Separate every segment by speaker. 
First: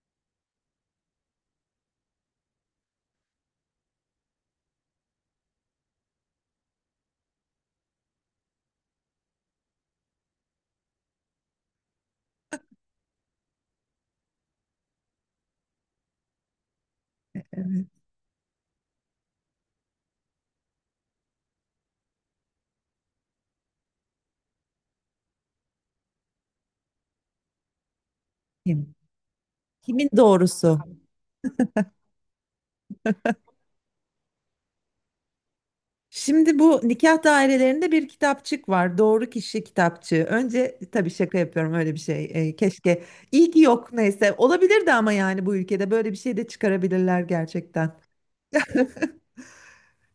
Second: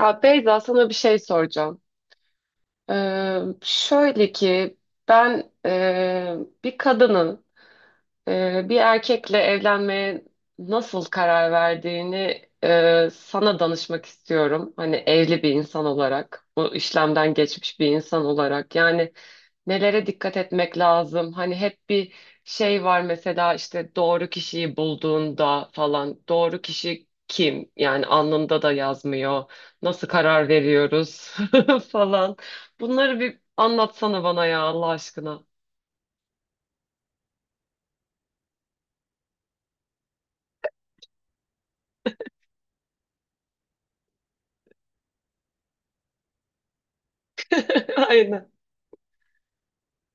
Speaker 1: Ya Beyza, sana bir şey soracağım. Şöyle ki ben bir kadının bir erkekle evlenmeye nasıl karar verdiğini sana danışmak istiyorum. Hani evli bir insan olarak, bu işlemden geçmiş bir
Speaker 2: Evet.
Speaker 1: insan olarak. Yani nelere dikkat etmek lazım? Hani hep bir şey var, mesela işte doğru kişiyi bulduğunda falan. Doğru kişi kim? Yani alnında da
Speaker 2: Kim?
Speaker 1: yazmıyor. Nasıl
Speaker 2: Kimin
Speaker 1: karar
Speaker 2: doğrusu?
Speaker 1: veriyoruz falan. Bunları bir anlatsana bana ya, Allah aşkına.
Speaker 2: Şimdi bu nikah dairelerinde bir kitapçık var. Doğru kişi kitapçığı. Önce tabii şaka yapıyorum öyle bir şey. Keşke. İyi ki yok neyse. Olabilirdi ama yani bu ülkede böyle bir şey de çıkarabilirler gerçekten.
Speaker 1: Aynen.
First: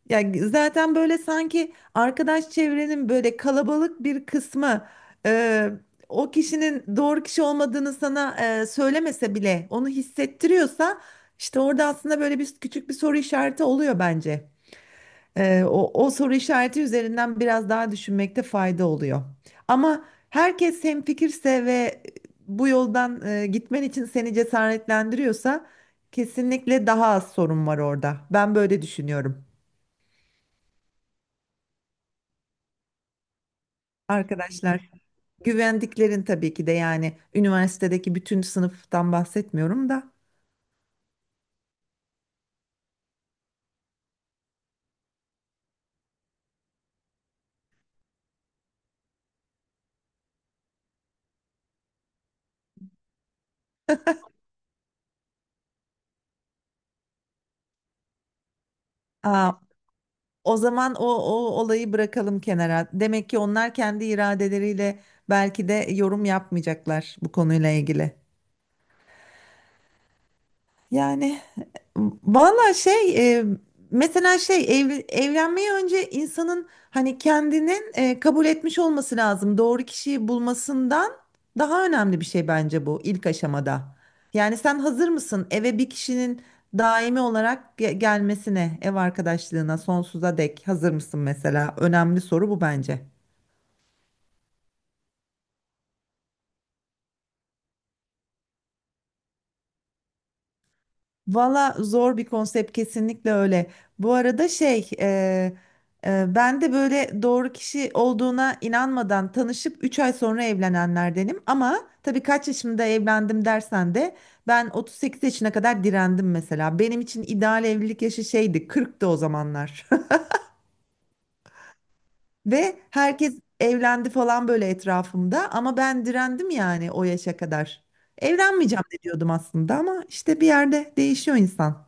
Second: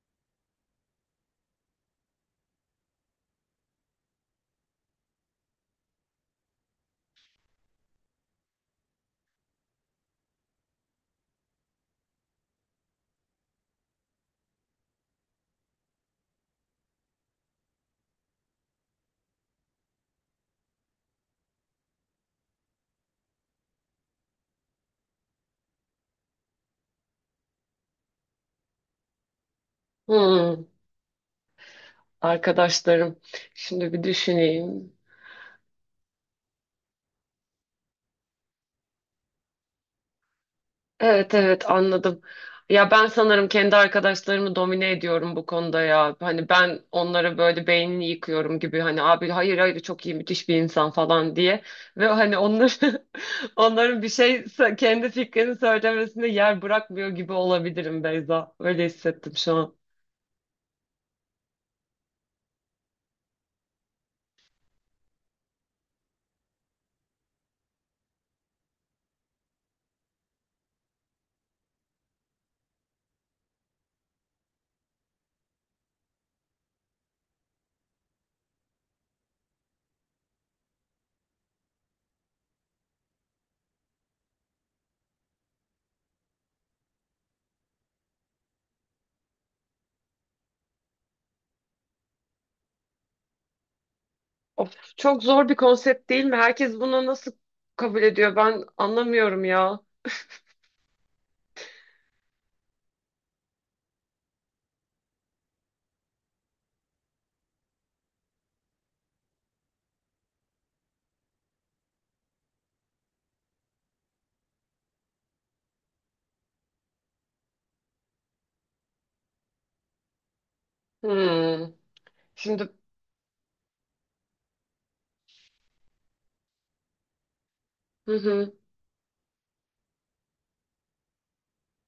Speaker 2: Yani zaten böyle sanki arkadaş çevrenin böyle kalabalık bir kısmı e, o kişinin doğru kişi olmadığını sana söylemese bile onu hissettiriyorsa işte orada aslında böyle bir küçük bir soru işareti oluyor bence. O soru işareti üzerinden biraz daha düşünmekte fayda oluyor. Ama herkes hemfikirse ve bu yoldan gitmen için seni cesaretlendiriyorsa kesinlikle daha az sorun var orada. Ben böyle düşünüyorum.
Speaker 1: Hmm. Arkadaşlarım. Şimdi bir
Speaker 2: Arkadaşlar,
Speaker 1: düşüneyim.
Speaker 2: güvendiklerin tabii ki de yani üniversitedeki bütün sınıftan bahsetmiyorum da.
Speaker 1: Evet, evet, anladım. Ya ben sanırım kendi arkadaşlarımı domine ediyorum bu konuda ya. Hani ben onlara böyle beynini yıkıyorum gibi, hani abi hayır, hayır, çok iyi, müthiş bir insan falan diye. Ve hani onları onların bir şey kendi fikrini söylemesine yer bırakmıyor gibi olabilirim Beyza. Öyle hissettim
Speaker 2: Aa,
Speaker 1: şu an.
Speaker 2: O zaman o olayı bırakalım kenara. Demek ki onlar kendi iradeleriyle belki de yorum yapmayacaklar bu konuyla ilgili. Yani valla şey mesela şey evlenmeye önce insanın hani kendinin kabul etmiş olması lazım. Doğru kişiyi bulmasından daha önemli bir şey bence bu ilk aşamada. Yani sen hazır mısın eve bir kişinin daimi olarak gelmesine, ev arkadaşlığına sonsuza dek hazır mısın mesela? Önemli soru bu bence.
Speaker 1: Of, çok zor bir konsept değil mi? Herkes bunu nasıl kabul ediyor? Ben anlamıyorum ya.
Speaker 2: Valla zor bir konsept kesinlikle öyle. Bu arada şey ben de böyle doğru kişi olduğuna inanmadan tanışıp 3 ay sonra evlenenlerdenim. Ama tabii kaç yaşımda evlendim dersen de ben 38 yaşına kadar direndim mesela. Benim için ideal evlilik yaşı şeydi 40'tı o zamanlar.
Speaker 1: Hmm. Şimdi.
Speaker 2: Ve herkes evlendi falan böyle etrafımda ama ben direndim yani o yaşa kadar.
Speaker 1: Hı hı.
Speaker 2: Evlenmeyeceğim de diyordum aslında ama işte bir yerde değişiyor insan.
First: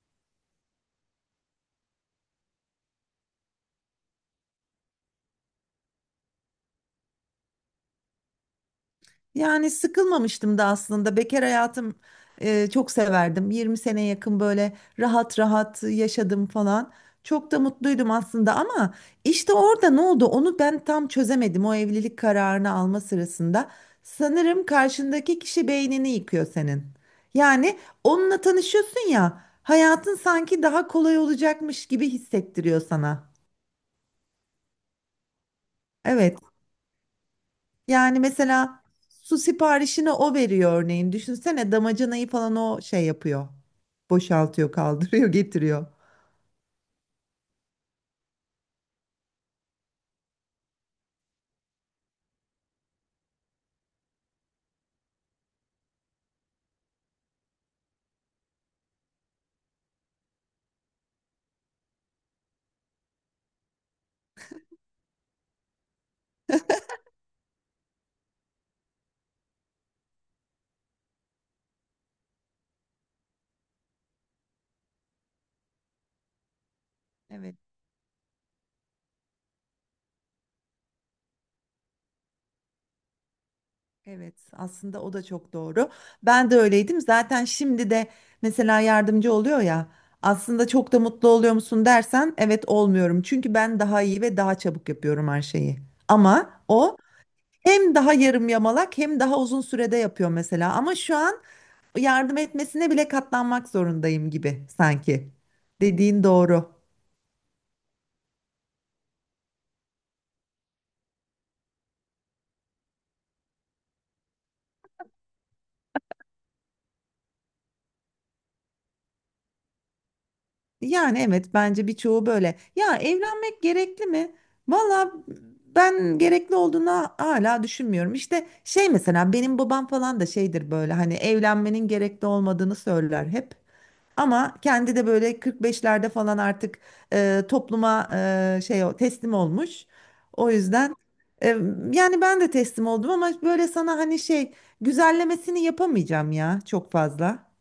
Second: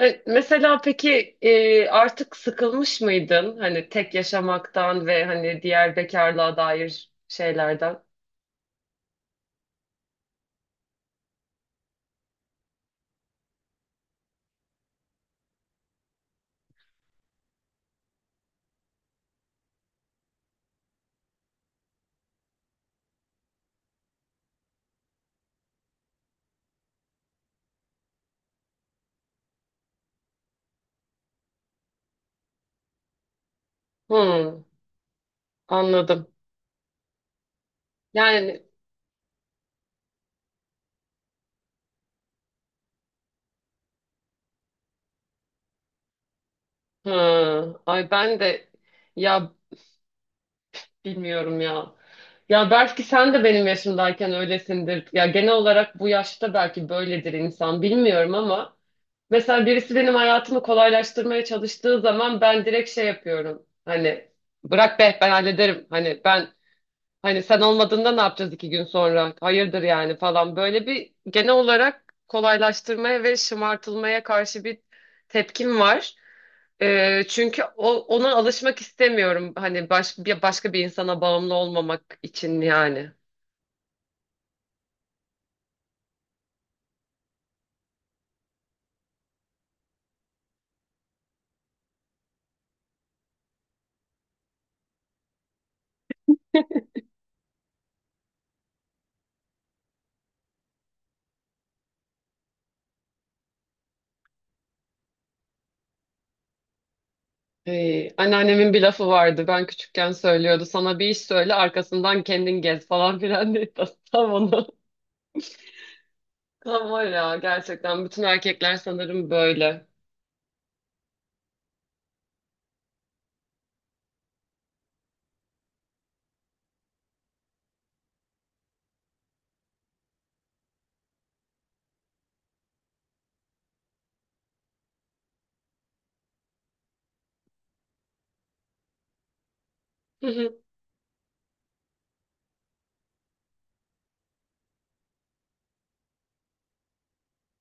Speaker 1: Mesela peki, artık sıkılmış mıydın? Hani tek yaşamaktan ve hani diğer bekarlığa dair şeylerden.
Speaker 2: Yani sıkılmamıştım da aslında. Bekar hayatım çok severdim. 20 sene yakın böyle rahat rahat yaşadım falan. Çok da mutluydum aslında ama işte orada ne oldu onu ben tam çözemedim o evlilik kararını alma sırasında. Sanırım karşındaki kişi beynini yıkıyor senin. Yani onunla tanışıyorsun ya hayatın sanki daha kolay olacakmış gibi hissettiriyor sana.
Speaker 1: Hmm, anladım.
Speaker 2: Evet. Yani
Speaker 1: Yani
Speaker 2: mesela su siparişini o veriyor örneğin. Düşünsene damacanayı falan o şey yapıyor. Boşaltıyor, kaldırıyor, getiriyor.
Speaker 1: hı, ay ben de, ya. Bilmiyorum ya. Ya belki sen de benim yaşımdayken öylesindir. Ya genel olarak bu yaşta belki böyledir insan, bilmiyorum, ama mesela birisi benim hayatımı kolaylaştırmaya çalıştığı zaman ben direkt şey yapıyorum. Hani bırak be, ben hallederim. Hani ben Hani sen olmadığında ne yapacağız iki gün sonra? Hayırdır yani falan. Böyle bir genel olarak kolaylaştırmaya ve şımartılmaya karşı bir tepkim var.
Speaker 2: Evet.
Speaker 1: Çünkü ona alışmak istemiyorum. Hani başka bir insana bağımlı olmamak için yani.
Speaker 2: Evet, aslında o da çok doğru. Ben de öyleydim. Zaten şimdi de mesela yardımcı oluyor ya. Aslında çok da mutlu oluyor musun dersen evet olmuyorum. Çünkü ben daha iyi ve daha çabuk yapıyorum her şeyi. Ama o hem daha yarım yamalak hem daha uzun sürede yapıyor mesela. Ama şu an yardım etmesine bile katlanmak zorundayım gibi sanki. Dediğin doğru.
Speaker 1: Anneannemin bir lafı vardı. Ben küçükken söylüyordu. Sana bir iş söyle, arkasından kendin gez falan filan diye. Tam onu. Tam var ya gerçekten. Bütün erkekler sanırım böyle.
Speaker 2: Yani evet bence birçoğu böyle. Ya evlenmek gerekli mi? Valla ben gerekli olduğuna hala düşünmüyorum. İşte şey mesela benim babam falan da şeydir böyle hani evlenmenin gerekli olmadığını söyler hep. Ama kendi de böyle 45'lerde falan artık topluma şey teslim olmuş.
Speaker 1: Hı
Speaker 2: O
Speaker 1: hı.
Speaker 2: yüzden e, yani ben de teslim oldum ama böyle sana hani şey güzellemesini yapamayacağım ya çok fazla.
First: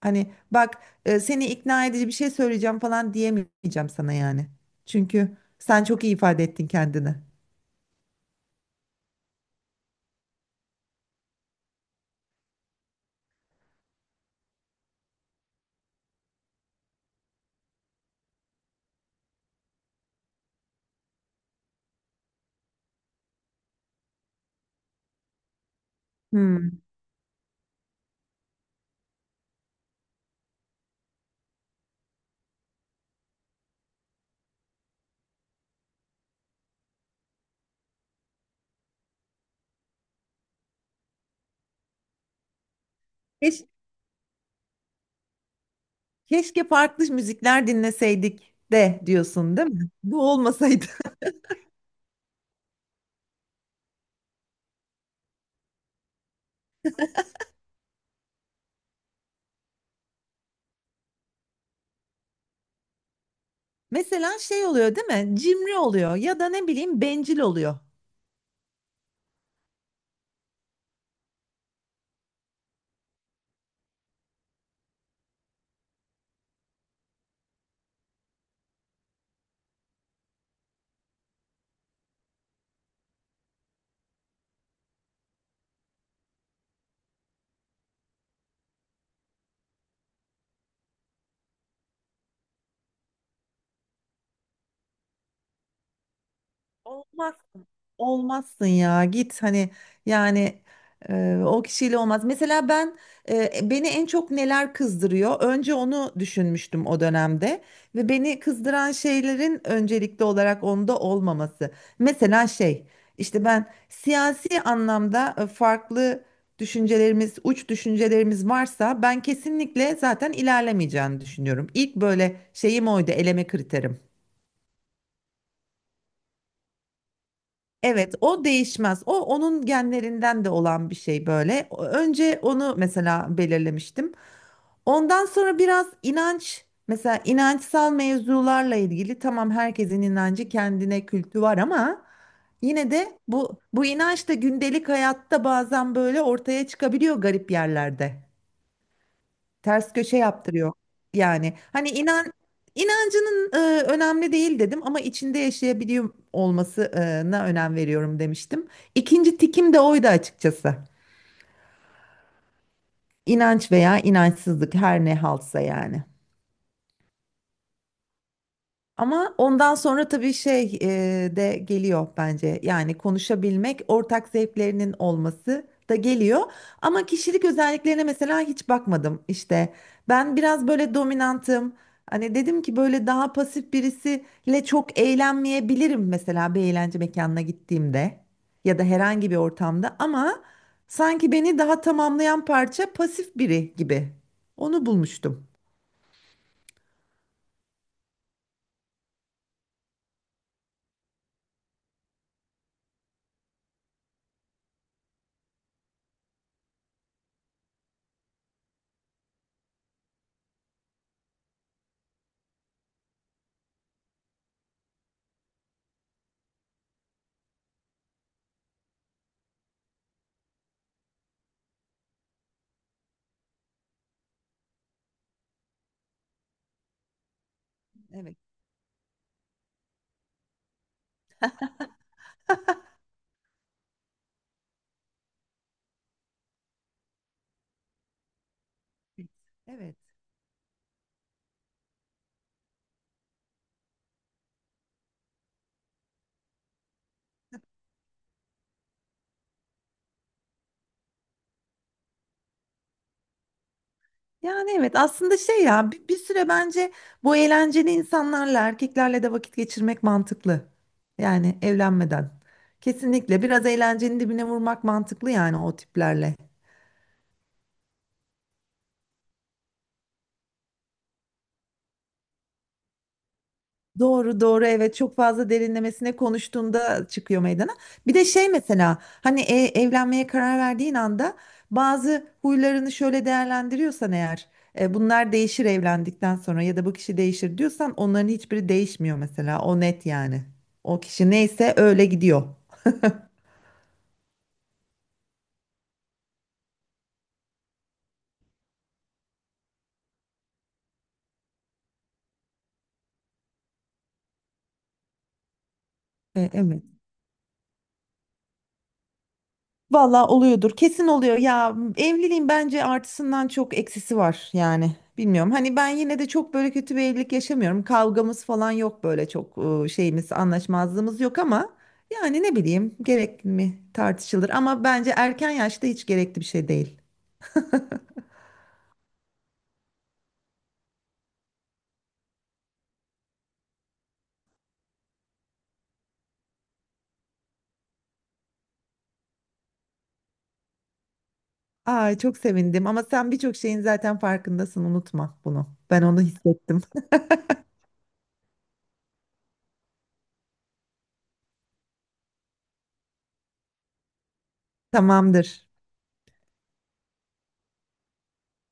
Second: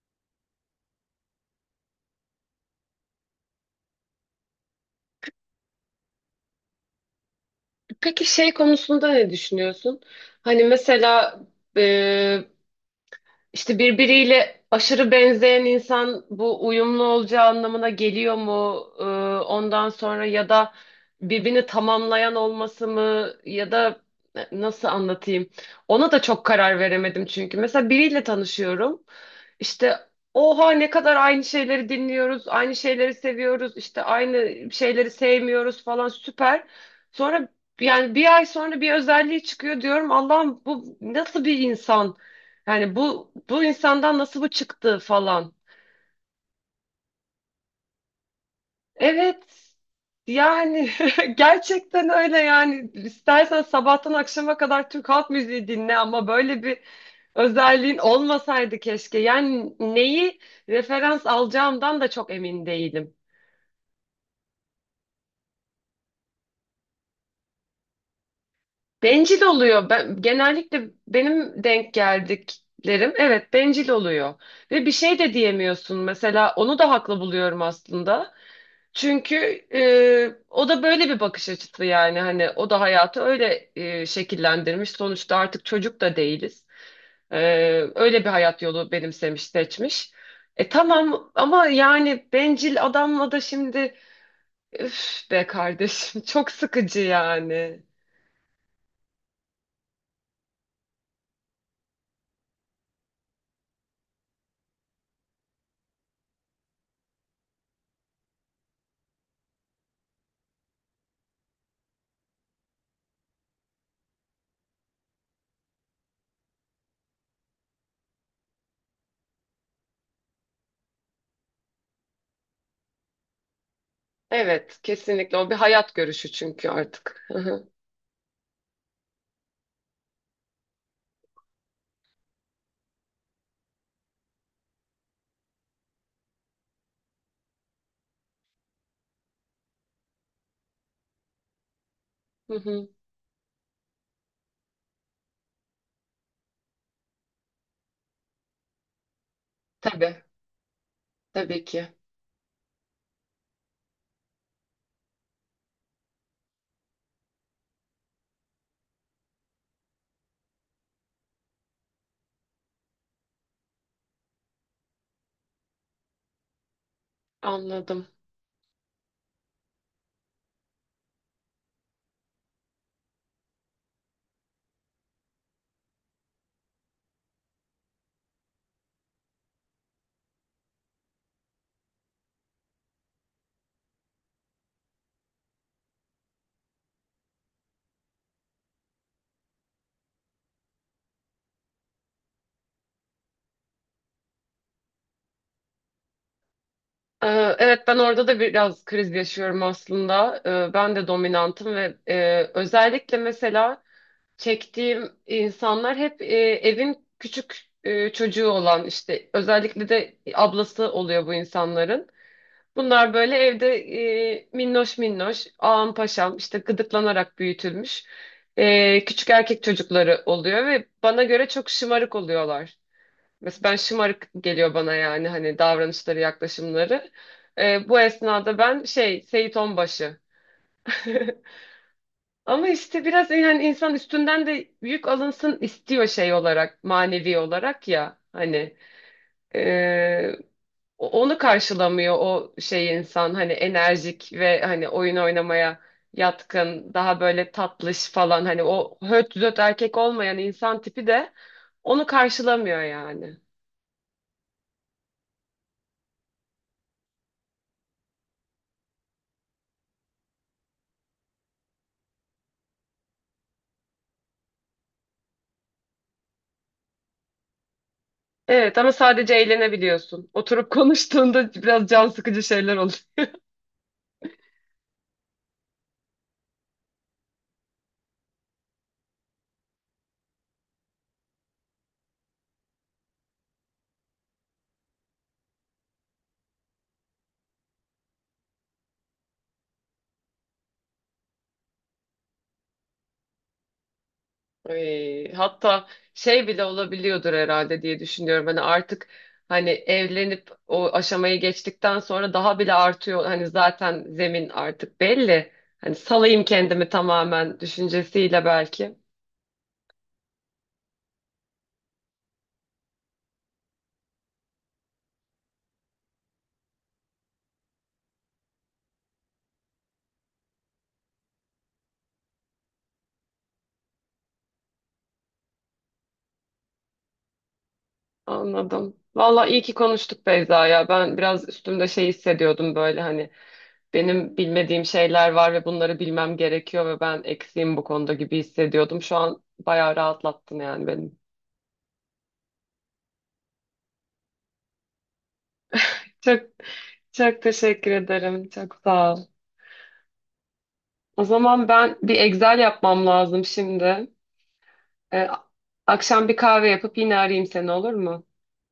Speaker 2: Hani bak seni ikna edici bir şey söyleyeceğim falan diyemeyeceğim sana yani. Çünkü sen çok iyi ifade ettin kendini.
Speaker 1: Peki şey konusunda ne düşünüyorsun? Hani mesela, İşte birbiriyle aşırı benzeyen insan bu uyumlu olacağı anlamına geliyor mu? Ondan sonra, ya da birbirini tamamlayan olması mı, ya da nasıl anlatayım? Ona da çok karar
Speaker 2: Hmm.
Speaker 1: veremedim çünkü. Mesela biriyle tanışıyorum. İşte oha, ne kadar aynı şeyleri dinliyoruz, aynı şeyleri seviyoruz, işte aynı şeyleri sevmiyoruz falan, süper. Sonra yani bir ay sonra bir özelliği çıkıyor, diyorum Allah'ım bu nasıl bir insan? Yani bu
Speaker 2: Keş-
Speaker 1: insandan nasıl bu çıktı falan.
Speaker 2: Keşke farklı müzikler dinleseydik de
Speaker 1: Evet.
Speaker 2: diyorsun değil mi? Bu olmasaydı.
Speaker 1: Yani gerçekten öyle yani, istersen sabahtan akşama kadar Türk halk müziği dinle ama böyle bir özelliğin olmasaydı keşke. Yani neyi referans alacağımdan da çok emin değilim.
Speaker 2: Mesela şey oluyor değil mi? Cimri oluyor ya da ne bileyim bencil oluyor.
Speaker 1: Bencil oluyor. Ben, genellikle benim denk geldiklerim, evet, bencil oluyor. Ve bir şey de diyemiyorsun. Mesela onu da haklı buluyorum aslında. Çünkü o da böyle bir bakış açısı, yani hani o da hayatı öyle şekillendirmiş. Sonuçta artık çocuk da değiliz. E, Öyle bir hayat yolu benimsemiş, seçmiş. E tamam, ama yani bencil adamla da şimdi üf be kardeşim çok sıkıcı
Speaker 2: Olmazsın.
Speaker 1: yani.
Speaker 2: Olmazsın ya git hani yani o kişiyle olmaz. Mesela ben beni en çok neler kızdırıyor? Önce onu düşünmüştüm o dönemde ve beni kızdıran şeylerin öncelikli olarak onda olmaması. Mesela şey işte ben siyasi anlamda farklı düşüncelerimiz, uç düşüncelerimiz varsa ben kesinlikle zaten ilerlemeyeceğini düşünüyorum. İlk böyle şeyim oydu, eleme kriterim.
Speaker 1: Evet, kesinlikle o bir hayat görüşü çünkü artık. Hı hı.
Speaker 2: Evet, o değişmez. O onun genlerinden de olan bir şey böyle. Önce onu mesela belirlemiştim. Ondan sonra biraz inanç, mesela inançsal mevzularla ilgili tamam herkesin inancı kendine kültü var ama
Speaker 1: Hı hı.
Speaker 2: yine de bu inanç da gündelik hayatta bazen böyle ortaya çıkabiliyor garip yerlerde ters köşe
Speaker 1: Tabii
Speaker 2: yaptırıyor. Yani
Speaker 1: tabii ki,
Speaker 2: hani inancının önemli değil dedim ama içinde yaşayabiliyor olmasına önem veriyorum demiştim. İkinci tikim de oydu açıkçası. İnanç veya inançsızlık her ne halsa yani.
Speaker 1: anladım.
Speaker 2: Ama ondan sonra tabii şey de geliyor bence. Yani konuşabilmek, ortak zevklerinin olması da geliyor. Ama kişilik özelliklerine mesela hiç bakmadım işte. Ben biraz böyle dominantım. Hani dedim ki böyle daha pasif birisiyle çok eğlenmeyebilirim mesela bir eğlence mekanına gittiğimde ya da herhangi bir ortamda ama sanki beni daha tamamlayan parça pasif biri gibi. Onu bulmuştum.
Speaker 1: Ee, Evet, ben orada da biraz kriz yaşıyorum aslında. Ben de dominantım ve özellikle mesela çektiğim insanlar hep evin küçük çocuğu olan, işte özellikle de ablası oluyor bu insanların. Bunlar böyle evde minnoş minnoş, ağam paşam, işte gıdıklanarak büyütülmüş küçük erkek çocukları oluyor ve bana göre çok şımarık oluyorlar. Mesela ben, şımarık geliyor bana yani, hani davranışları, yaklaşımları. Bu
Speaker 2: Evet.
Speaker 1: esnada ben şey, Seyit Onbaşı. Ama işte biraz yani insan üstünden de yük alınsın istiyor, şey olarak, manevi olarak ya hani.
Speaker 2: Evet.
Speaker 1: Ee, Onu karşılamıyor o şey insan, hani enerjik ve hani oyun oynamaya yatkın, daha böyle tatlış falan, hani o höt düzöt erkek olmayan insan tipi de onu karşılamıyor yani.
Speaker 2: Yani evet aslında şey ya bir süre bence bu eğlenceli insanlarla erkeklerle de vakit geçirmek mantıklı. Yani evlenmeden. Kesinlikle biraz eğlencenin dibine vurmak mantıklı yani o tiplerle.
Speaker 1: Evet, ama sadece eğlenebiliyorsun. Oturup konuştuğunda biraz can sıkıcı şeyler oluyor.
Speaker 2: Doğru doğru evet çok fazla derinlemesine konuştuğunda çıkıyor meydana. Bir de şey mesela hani evlenmeye karar verdiğin anda bazı huylarını şöyle değerlendiriyorsan eğer bunlar değişir evlendikten sonra ya da bu kişi değişir diyorsan onların hiçbiri değişmiyor mesela o net yani. O kişi neyse öyle gidiyor.
Speaker 1: Ay, hatta şey bile olabiliyordur herhalde diye düşünüyorum. Hani artık, hani evlenip o aşamayı geçtikten sonra daha bile artıyor. Hani zaten zemin artık belli. Hani salayım
Speaker 2: Evet.
Speaker 1: kendimi tamamen düşüncesiyle belki.
Speaker 2: Valla oluyordur. Kesin oluyor. Ya evliliğin bence artısından çok eksisi var yani. Bilmiyorum. Hani ben yine de çok böyle kötü bir evlilik yaşamıyorum. Kavgamız falan yok böyle çok şeyimiz, anlaşmazlığımız yok ama yani ne bileyim gerekli mi tartışılır ama bence erken yaşta hiç gerekli bir şey değil.
Speaker 1: Anladım. Vallahi iyi ki konuştuk Beyza ya. Ben biraz üstümde şey hissediyordum, böyle hani benim bilmediğim şeyler var ve bunları bilmem gerekiyor ve ben eksiğim bu konuda gibi hissediyordum. Şu an bayağı rahatlattın yani benim.
Speaker 2: Ay çok sevindim ama sen birçok şeyin zaten farkındasın unutma bunu. Ben onu
Speaker 1: Çok
Speaker 2: hissettim.
Speaker 1: Çok teşekkür ederim. Çok sağ ol. O zaman ben bir Excel yapmam lazım şimdi. Ee,
Speaker 2: Tamamdır.
Speaker 1: Akşam bir kahve yapıp yine arayayım seni, olur mu?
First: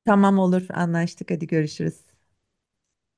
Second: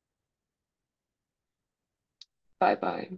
Speaker 2: Tamam olur anlaştık hadi görüşürüz.
Speaker 1: Bay bay.